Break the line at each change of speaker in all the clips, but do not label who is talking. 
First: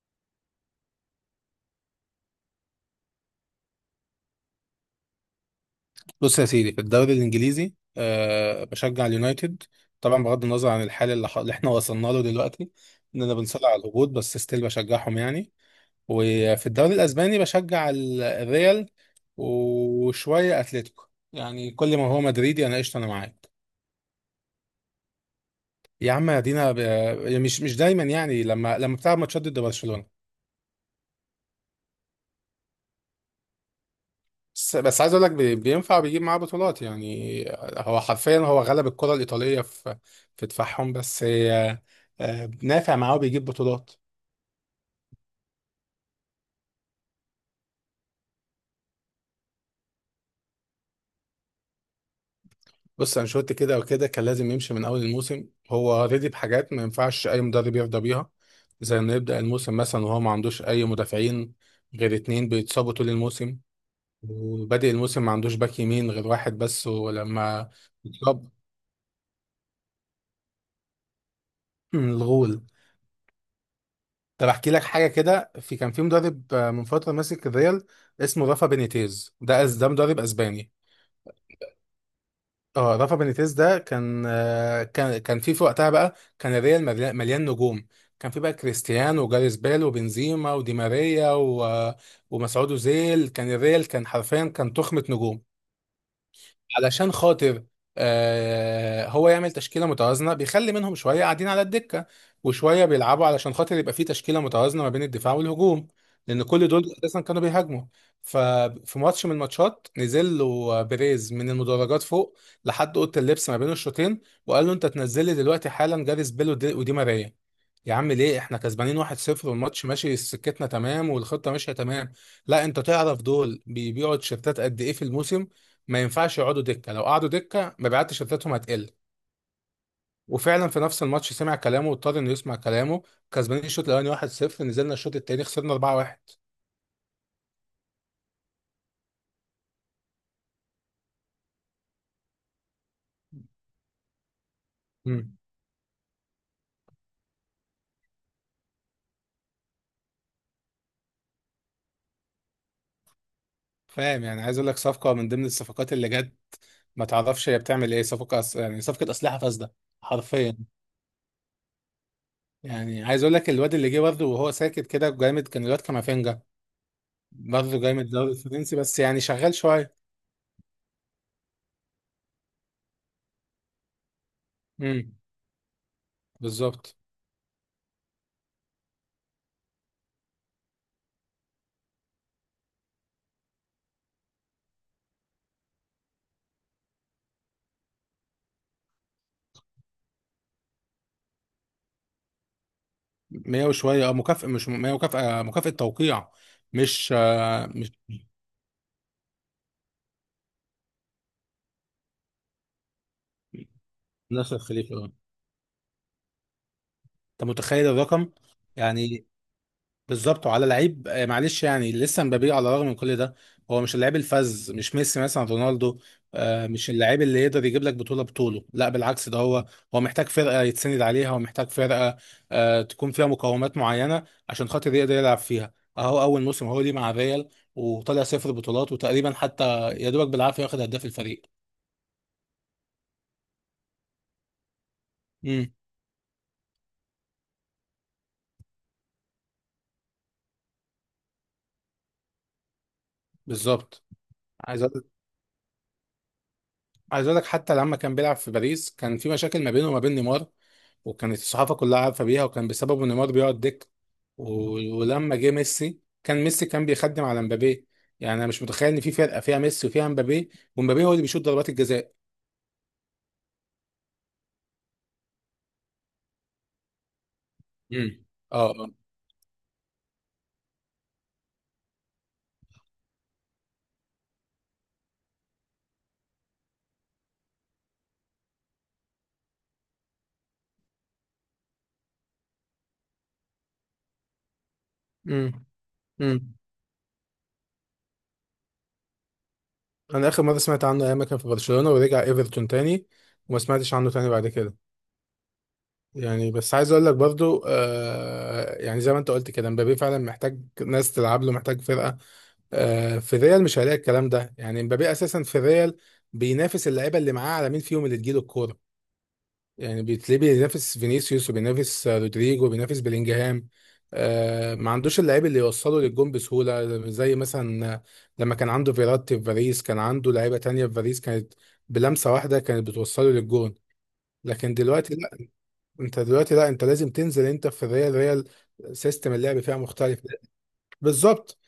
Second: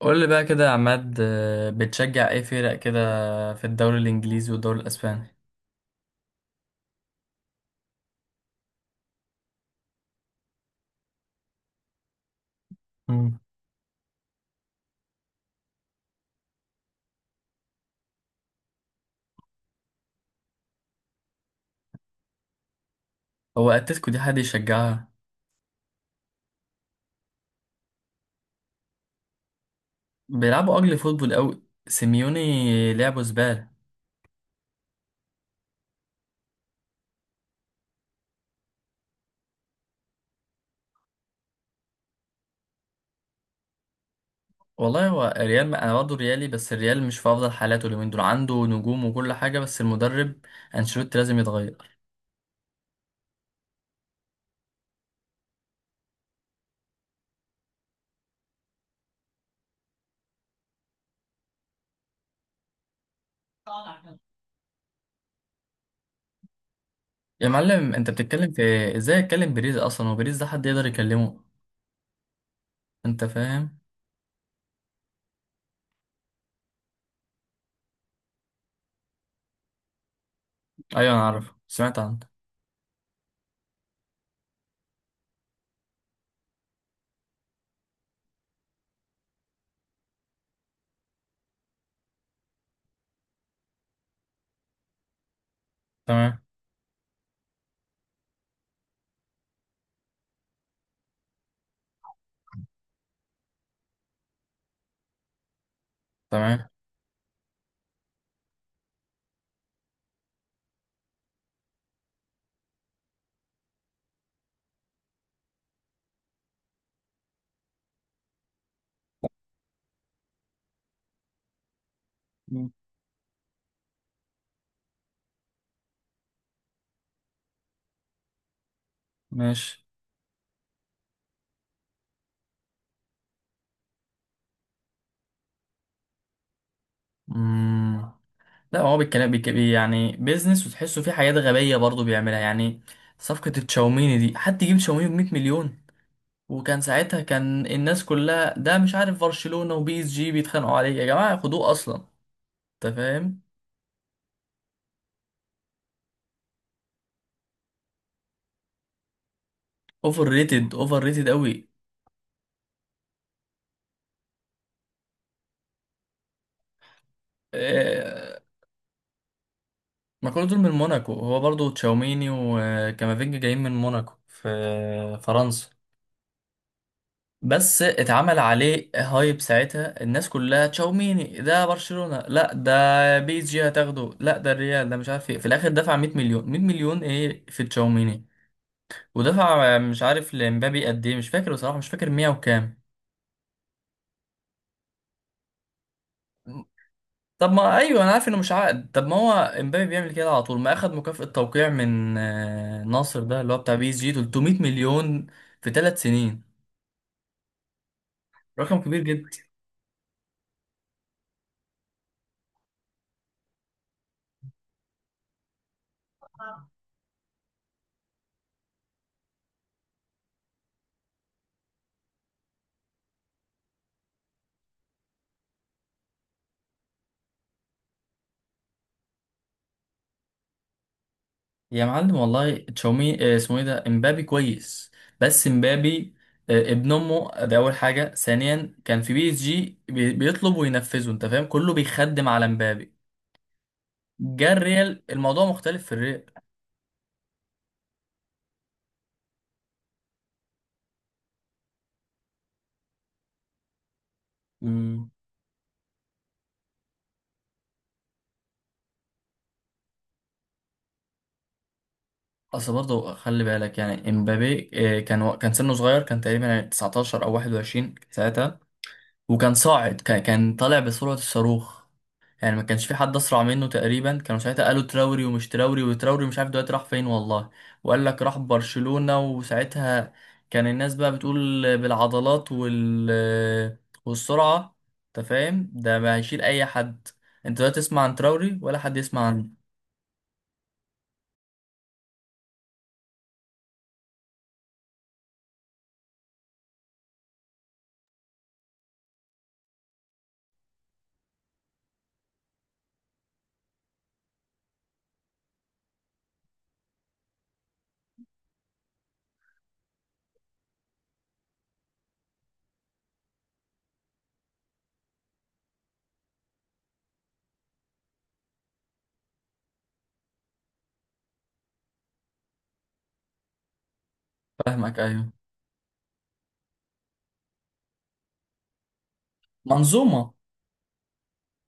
قول لي بقى كده يا عماد بتشجع ايه فرق كده في الدوري الانجليزي والدوري الاسباني.
بص يا سيدي، في الدوري الانجليزي بشجع اليونايتد طبعا، بغض النظر عن الحال اللي احنا وصلنا له دلوقتي، اننا
مم.
بنصارع على الهبوط. بس ستيل بشجعهم يعني. وفي الدوري الاسباني بشجع الريال وشويه اتلتيكو. يعني كل ما هو مدريدي انا قشطه، انا معاك.
هو اتلتيكو دي حد يشجعها؟
يا عم ادينا مش دايما، يعني لما بتلعب ماتشات ضد برشلونه.
بيلعبوا اجل فوتبول قوي سيميوني، لعبه زباله.
بس عايز اقول لك بينفع بيجيب معاه بطولات يعني. هو حرفيا غلب الكرة الإيطالية في دفاعهم بس. نافع معاه وبيجيب بطولات.
والله هو الريال، ما انا برضه ريالي، بس الريال مش في افضل حالاته اليومين دول، عنده نجوم وكل حاجه بس المدرب انشيلوتي لازم يتغير.
بص، أنشيلوتي كده وكده كان لازم يمشي من أول الموسم. هو رضي بحاجات ما ينفعش أي مدرب يرضى بيها، زي إنه يبدأ الموسم مثلا وهو ما عندوش أي مدافعين غير اتنين بيتصابوا طول الموسم، وبادئ الموسم ما عندوش باك يمين غير واحد بس.
يا
ولما
معلم انت
اتصاب
بتتكلم في إيه؟ ازاي اتكلم بيريز اصلا وبيريز ده حد يقدر يكلمه؟
الغول.
انت فاهم؟
طب احكي لك حاجه كده. كان في مدرب من فتره ماسك الريال اسمه رافا بينيتيز. ده مدرب اسباني.
ايوه انا عارف سمعت عنه.
اه، رافا بينيتيز ده كان كان في وقتها بقى. كان الريال مليان مليان نجوم. كان في بقى كريستيانو وجاريث بيل وبنزيما ودي ماريا ومسعود اوزيل. كان الريال كان حرفيا كان تخمه نجوم.
تمام.
علشان خاطر هو يعمل تشكيله متوازنه، بيخلي منهم شويه قاعدين على الدكه وشويه بيلعبوا، علشان خاطر يبقى في تشكيله متوازنه ما بين الدفاع والهجوم، لان
تمام.
كل دول اساسا كانوا بيهاجموا. ففي ماتش من الماتشات نزل له بيريز من المدرجات فوق لحد اوضه اللبس ما بين الشوطين، وقال له: انت تنزل لي دلوقتي حالا جاريس بيل ودي ماريا. يا عم ليه؟ احنا كسبانين 1-0، والماتش ماشي سكتنا تمام، والخطه ماشيه تمام. لا،
مم.
انت تعرف دول بيبيعوا تيشيرتات قد ايه في الموسم؟ ما ينفعش يقعدوا دكه، لو قعدوا دكه مبيعات تيشيرتاتهم هتقل.
ماشي.
وفعلا في نفس الماتش سمع كلامه، واضطر انه يسمع كلامه. كسبانين الشوط الاولاني 1-0، نزلنا الشوط التاني خسرنا 4-1.
لا، هو بالكلام يعني بيزنس، وتحسه فيه حاجات غبية برضه بيعملها يعني. صفقة التشاوميني دي حد يجيب تشاوميني بمية
امم،
مليون؟ وكان ساعتها كان الناس كلها، ده مش عارف، برشلونة وبي اس جي بيتخانقوا عليه يا جماعة، خدوه أصلا. أنت فاهم؟
فاهم. يعني عايز اقول لك، صفقه من ضمن الصفقات اللي جت ما تعرفش هي بتعمل ايه. صفقه يعني صفقه اسلحه فاسده
اوفر
حرفيا.
ريتد، اوفر ريتد قوي.
يعني عايز اقول لك الواد اللي جه برضه وهو ساكت كده جامد، كان الواد كامافينجا، برضه جاي من الدوري
آه،
الفرنسي بس يعني شغال شويه.
ما كل دول من موناكو، هو برضه تشاوميني وكامافينجا جايين من موناكو في
امم،
فرنسا.
بالظبط.
بس اتعمل عليه هايب، ساعتها الناس كلها تشاوميني ده برشلونة، لا ده بي اس جي هتاخده، لا ده الريال، ده مش عارف ايه. في الاخر دفع 100 مليون. 100 مليون ايه في تشاوميني؟ ودفع مش عارف لمبابي قد ايه، مش فاكر بصراحة، مش فاكر، 100 وكام.
100 وشويه، اه، مكافأة. مش 100 مكافأة، مكافأة توقيع. مش
طب
آه،
ما
مش
ايوه انا عارف انه مش عقد. طب ما هو امبابي بيعمل كده على طول، ما اخد مكافأة توقيع من ناصر ده اللي هو بتاع بي اس جي 300
12 خليفة اه.
مليون في 3 سنين.
انت متخيل الرقم؟
رقم كبير
يعني
جدا.
بالظبط. وعلى لعيب معلش، يعني لسه مبابي على الرغم من كل ده هو مش اللعيب الفذ. مش ميسي مثلا، رونالدو. مش اللعيب اللي يقدر يجيب لك بطوله. لا بالعكس، ده هو هو محتاج فرقة يتسند عليها، ومحتاج فرقة تكون فيها مقومات معينة عشان خاطر يقدر يلعب فيها. اهو اول موسم هو ليه مع الريال وطلع صفر بطولات، وتقريبا حتى يا دوبك بالعافية واخد هداف الفريق.
يا معلم والله تشاومي اسمه ايه ده، امبابي كويس. بس
امم،
امبابي ابن امه ده اول حاجه. ثانيا كان في بي اس جي بيطلب وينفذه، انت فاهم، كله بيخدم على امبابي.
بالظبط.
جه
عايز
الريال
أقول
الموضوع مختلف في الريال.
عايز اقول لك حتى لما كان بيلعب في باريس كان في مشاكل ما بينه وما بين نيمار، وكانت الصحافه كلها عارفه بيها، وكان بسببه نيمار بيقعد دك.
مم.
ولما جه ميسي كان ميسي كان بيخدم على مبابي. يعني انا مش متخيل ان في فرقه فيها ميسي وفيها مبابي ومبابي هو اللي بيشوط ضربات الجزاء.
اصل برضه خلي بالك يعني امبابي كان كان سنه صغير، كان تقريبا 19 او 21
امم،
ساعتها.
اه آه.
وكان صاعد، كان طالع بسرعه الصاروخ. يعني ما كانش في حد اسرع منه تقريبا، كانوا ساعتها قالوا تراوري، ومش تراوري، وتراوري مش عارف دلوقتي راح فين والله، وقال لك راح برشلونة، وساعتها كان الناس بقى بتقول بالعضلات والسرعة. انت
امم،
فاهم، ده ما هيشيل
امم.
اي حد. انت لا تسمع عن تراوري ولا حد يسمع عنه.
انا اخر مره سمعت عنه ايام ما كان في برشلونه ورجع ايفرتون تاني، وما سمعتش عنه تاني بعد كده. يعني بس عايز اقول لك برضو يعني زي ما انت قلت كده، مبابي فعلا محتاج ناس تلعب له، محتاج فرقه. في الريال مش هلاقي الكلام ده. يعني مبابي اساسا في الريال بينافس اللعيبه اللي معاه على مين فيهم اللي تجيله الكوره. يعني بتلاقيه بينافس فينيسيوس وبينافس رودريجو وبينافس بلينجهام. ما عندوش اللعيب اللي يوصله للجون بسهوله، زي مثلا لما كان عنده فيراتي في باريس كان عنده لعيبه تانية في باريس، كانت بلمسه واحده كانت بتوصله للجون. لكن
فاهمك
دلوقتي
ايوه.
انت دلوقتي، لا، انت لازم تنزل، انت في الريال. ريال سيستم اللعب فيها مختلف.
منظومة.
بالظبط.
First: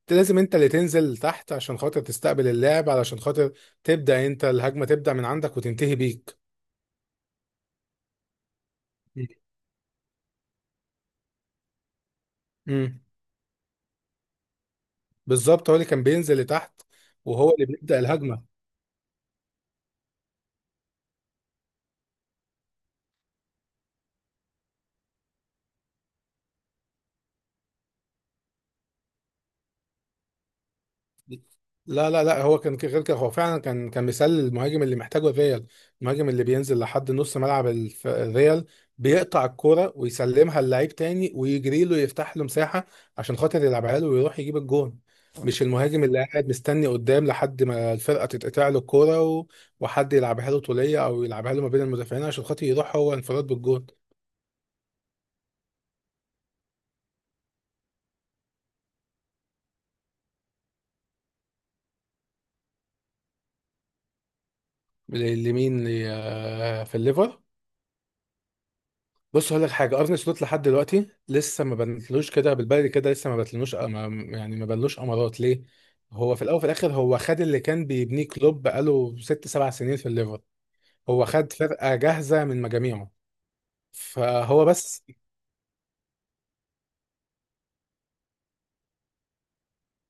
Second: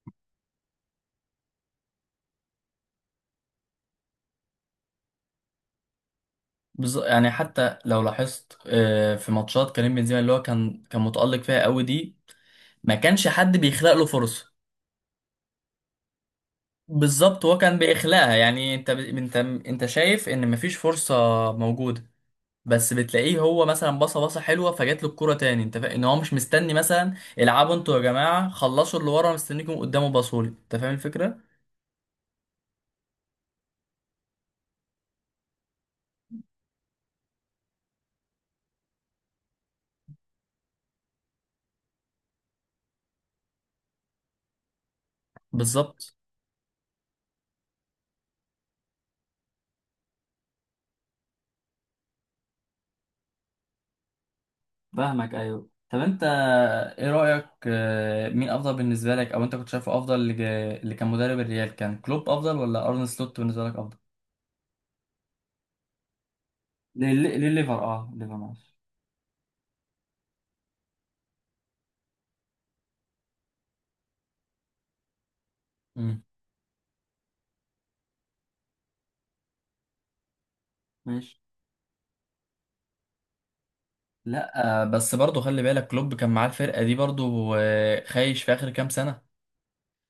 انت لازم انت اللي تنزل تحت عشان خاطر تستقبل اللعب، علشان خاطر تبدا انت الهجمه، تبدا من عندك وتنتهي بيك.
يعني حتى لو لاحظت في ماتشات كريم بنزيما اللي هو كان متألق فيها قوي دي، ما
امم،
كانش حد بيخلق له فرصة.
بالظبط، هو اللي كان بينزل لتحت
بالظبط،
وهو
هو
اللي
كان
بيبدا
بإخلاقها
الهجمه.
يعني انت انت شايف ان مفيش فرصة موجودة. بس بتلاقيه هو مثلا بصه بصه حلوه، فجات له الكوره تاني. انت فاهم ان هو مش مستني مثلا، العبوا انتوا يا جماعه خلصوا اللي ورا مستنيكم قدامه باصولي. انت فاهم الفكره؟
لا، لا، لا، هو كان غير كده. هو فعلا كان مثال للمهاجم اللي محتاجه الريال. المهاجم اللي بينزل لحد نص ملعب الريال، بيقطع الكرة ويسلمها للعيب تاني ويجري له يفتح له مساحة عشان خاطر يلعبها له ويروح يجيب الجون. مش المهاجم
بالظبط.
اللي قاعد مستني قدام لحد ما الفرقة تتقطع له الكرة وحد يلعبها له طولية أو يلعبها له ما بين المدافعين عشان خاطر يروح هو انفراد بالجون.
فاهمك ايوه. طب انت، ايه رايك مين افضل بالنسبه لك، او انت كنت شايفه افضل اللي كان مدرب الريال، كان كلوب افضل ولا ارن سلوت بالنسبه لك افضل؟
ل- لمين ل- آه، في الليفر؟
للليفر اه. الليفر معلش.
بص هقول لك حاجه. ارني سلوت لحد دلوقتي لسه ما بنتلوش كده بالبلدي، كده لسه ما بنتلوش ما، يعني ما بنلوش امارات ليه.
مم.
هو في الاول وفي الاخر هو خد اللي كان بيبنيه كلوب بقاله 6 7 سنين في الليفر. هو
ماشي.
خد فرقه جاهزه من مجاميعه،
لا
فهو بس.
بس برضه خلي بالك كلوب كان معاه الفرقة دي برضه خايش في آخر كام سنة.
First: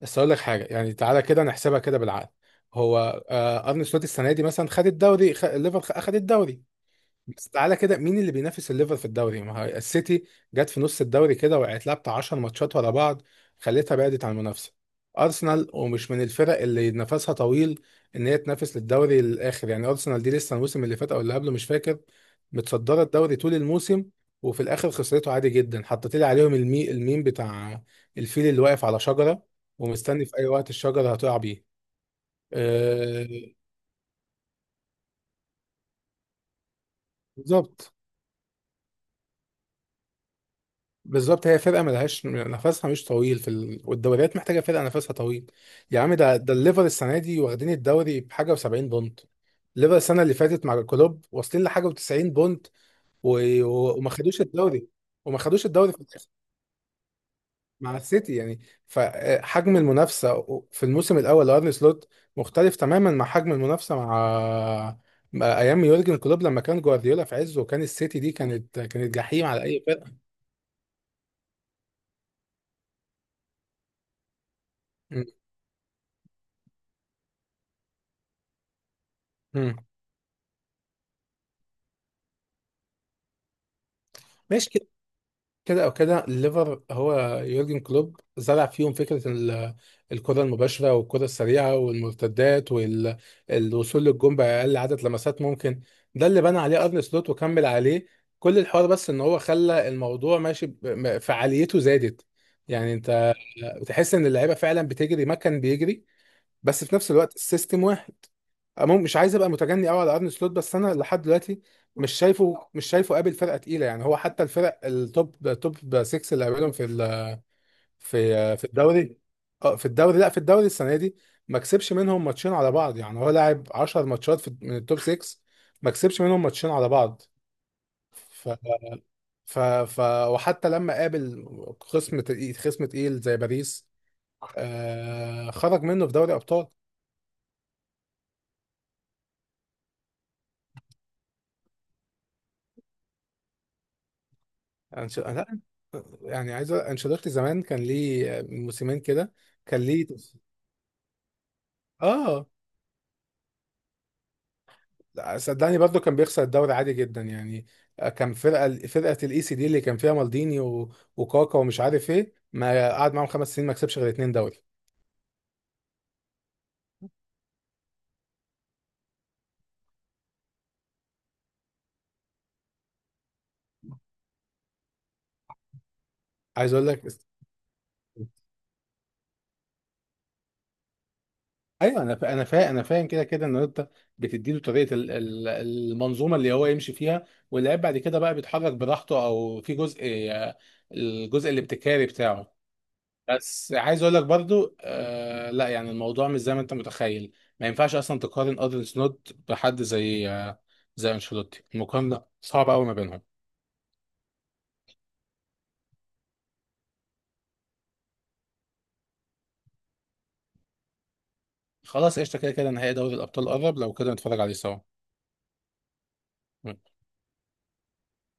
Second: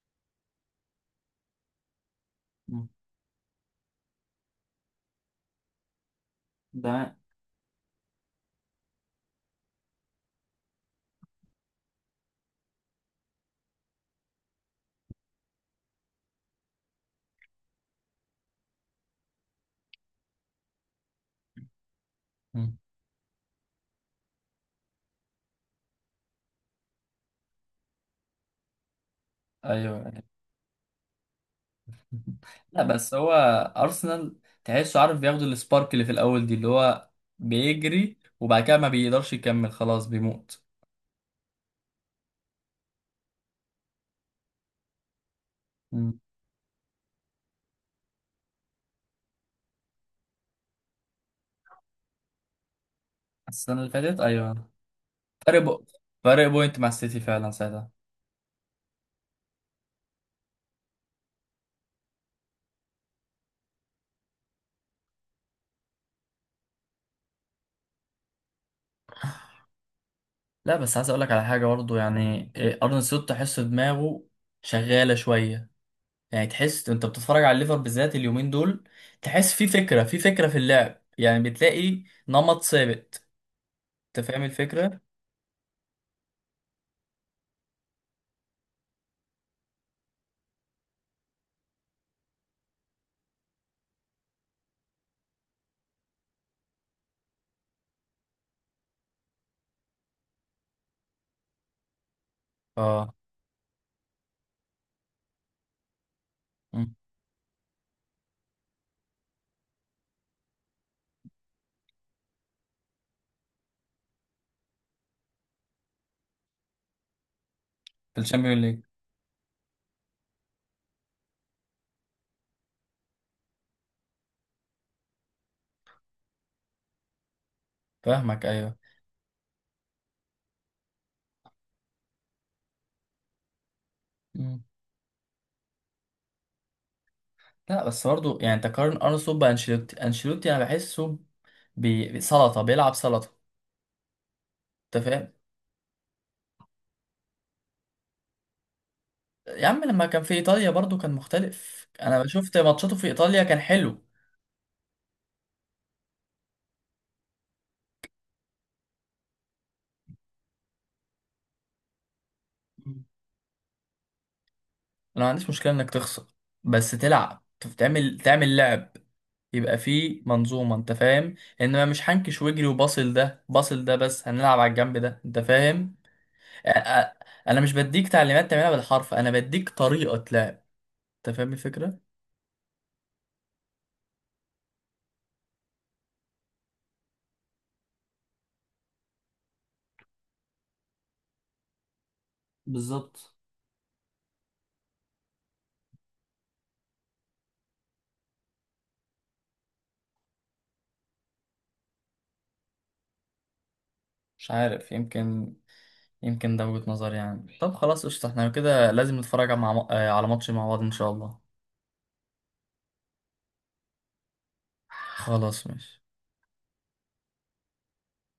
بس اقول لك حاجه، يعني تعالى كده نحسبها كده بالعقل.
مم.
هو ارني سلوت السنه دي مثلا خد الدوري اخد الدوري.
ده.
بس تعالى كده، مين اللي بينافس الليفر في الدوري؟ ما هي السيتي جت في نص الدوري كده وقعت لها بتاع 10 ماتشات ورا بعض خلتها بعدت عن المنافسه. ارسنال ومش من الفرق اللي نفسها طويل ان هي تنافس للدوري للاخر. يعني ارسنال دي لسه الموسم اللي فات او اللي قبله مش فاكر،
مم.
متصدره الدوري طول الموسم وفي الاخر خسرته عادي جدا. حطيت لي عليهم المي الميم بتاع الفيل اللي واقف على شجره
ايوه أيوة.
ومستني في اي وقت الشجره هتقع بيه.
لا بس
أه،
هو ارسنال تحسه عارف بياخد السبارك اللي في الاول دي، اللي هو
بالظبط.
بيجري وبعد كده ما بيقدرش يكمل، خلاص بيموت.
بالظبط، هي فرقه ملهاش نفسها مش طويل والدوريات محتاجه فرقه نفسها طويل. يا عم
مم.
ده ده الليفر السنه دي واخدين الدوري بحاجه و70 بونت. الليفر السنه اللي فاتت مع كلوب واصلين لحاجه و90 بونت. و...
السنه اللي
وما
فاتت
خدوش
ايوه.
الدوري. وما
فرق
خدوش
بو...
الدوري في الاخر
فرق بوينت مع السيتي فعلا ساعتها.
مع السيتي يعني. فحجم المنافسه في الموسم الاول لارني سلوت مختلف تماما مع حجم المنافسه مع مع ايام يورجن كلوب لما كان جوارديولا في عزه، وكان السيتي دي كانت كانت جحيم على اي فرقه.
لا بس عايز اقول لك على حاجه برضه يعني ارن سلوت تحس دماغه شغاله
م-
شويه. يعني تحس انت بتتفرج على الليفر بالذات اليومين دول، تحس في
م.
فكرة، في فكرة في اللعب، يعني بتلاقي نمط ثابت. انت فاهم
ماشي.
الفكرة؟
كده او كده الليفر هو، يورجن كلوب زرع فيهم فكره الكره المباشره والكره السريعه والمرتدات والوصول للجون باقل عدد لمسات ممكن. ده اللي بنى عليه ارن سلوت وكمل عليه كل الحوار. بس ان هو خلى الموضوع ماشي فعاليته زادت يعني.
اه.
انت بتحس ان اللعيبه فعلا بتجري ما كان بيجري، بس
مم.
في نفس الوقت السيستم واحد. مش عايز ابقى متجني قوي على ارن سلوت، بس انا لحد دلوقتي مش شايفه قابل فرقه تقيله. يعني هو حتى الفرق التوب توب 6 اللي قابلهم
في
في
الشامبيون
في
ليج.
الدوري، اه في الدوري، لا في الدوري السنه دي ما كسبش منهم ماتشين على بعض. يعني هو لاعب 10 ماتشات في من التوب 6 ما كسبش منهم ماتشين على بعض.
فاهمك
ف
ايوه.
ف ف وحتى لما قابل خصم تقيل خصم تقيل زي باريس،
مم.
خرج منه في دوري ابطال.
لا بس برضه يعني تقارن ارسنال بانشيلوتي، انشيلوتي انا بحسه بسلطة، بيلعب سلطة. انت
يعني
فاهم؟
لا، يعني انشيلوتي زمان كان ليه من موسمين كده.
يا
كان
عم لما
ليه
كان في ايطاليا برضه كان مختلف، انا
اه.
شفت ماتشاته في ايطاليا كان حلو.
لا، صدقني برضو كان بيخسر الدوري عادي جدا يعني. كان فرقه الاي سي دي اللي كان فيها مالديني وكاكا ومش عارف ايه. ما
مم.
قعد معاهم 5 سنين ما كسبش غير اتنين دوري.
انا ما عنديش مشكلة انك تخسر، بس تلعب، تعمل لعب، يبقى في منظومة انت فاهم. انما مش هنكش واجري وباصل ده باصل ده بس هنلعب على الجنب ده، انت فاهم.
عايز اقول لك،
انا مش بديك تعليمات تعملها بالحرف، انا بديك طريقة لعب. انت فاهم الفكرة؟
ايوه انا انا فاهم كده، كده ان انت بتديله طريقه المنظومه اللي هو يمشي فيها، واللاعب بعد كده بقى بيتحرك براحته او في جزء، آه، الجزء الابتكاري بتاعه.
بالظبط.
بس عايز اقول لك برضو لا، يعني الموضوع مش زي ما انت متخيل. ما ينفعش اصلا تقارن ادري سنوت بحد زي زي انشيلوتي. المقارنه صعبه قوي ما بينهم.
مش عارف، يمكن. يمكن ده وجهة نظري يعني. طب خلاص قشطة، احنا كده لازم نتفرج مع... آه، على ماتش مع بعض ان شاء الله.
خلاص قشطه، كده كده نهائي دوري الابطال قرب، لو كده نتفرج عليه سوا.
خلاص ماشي.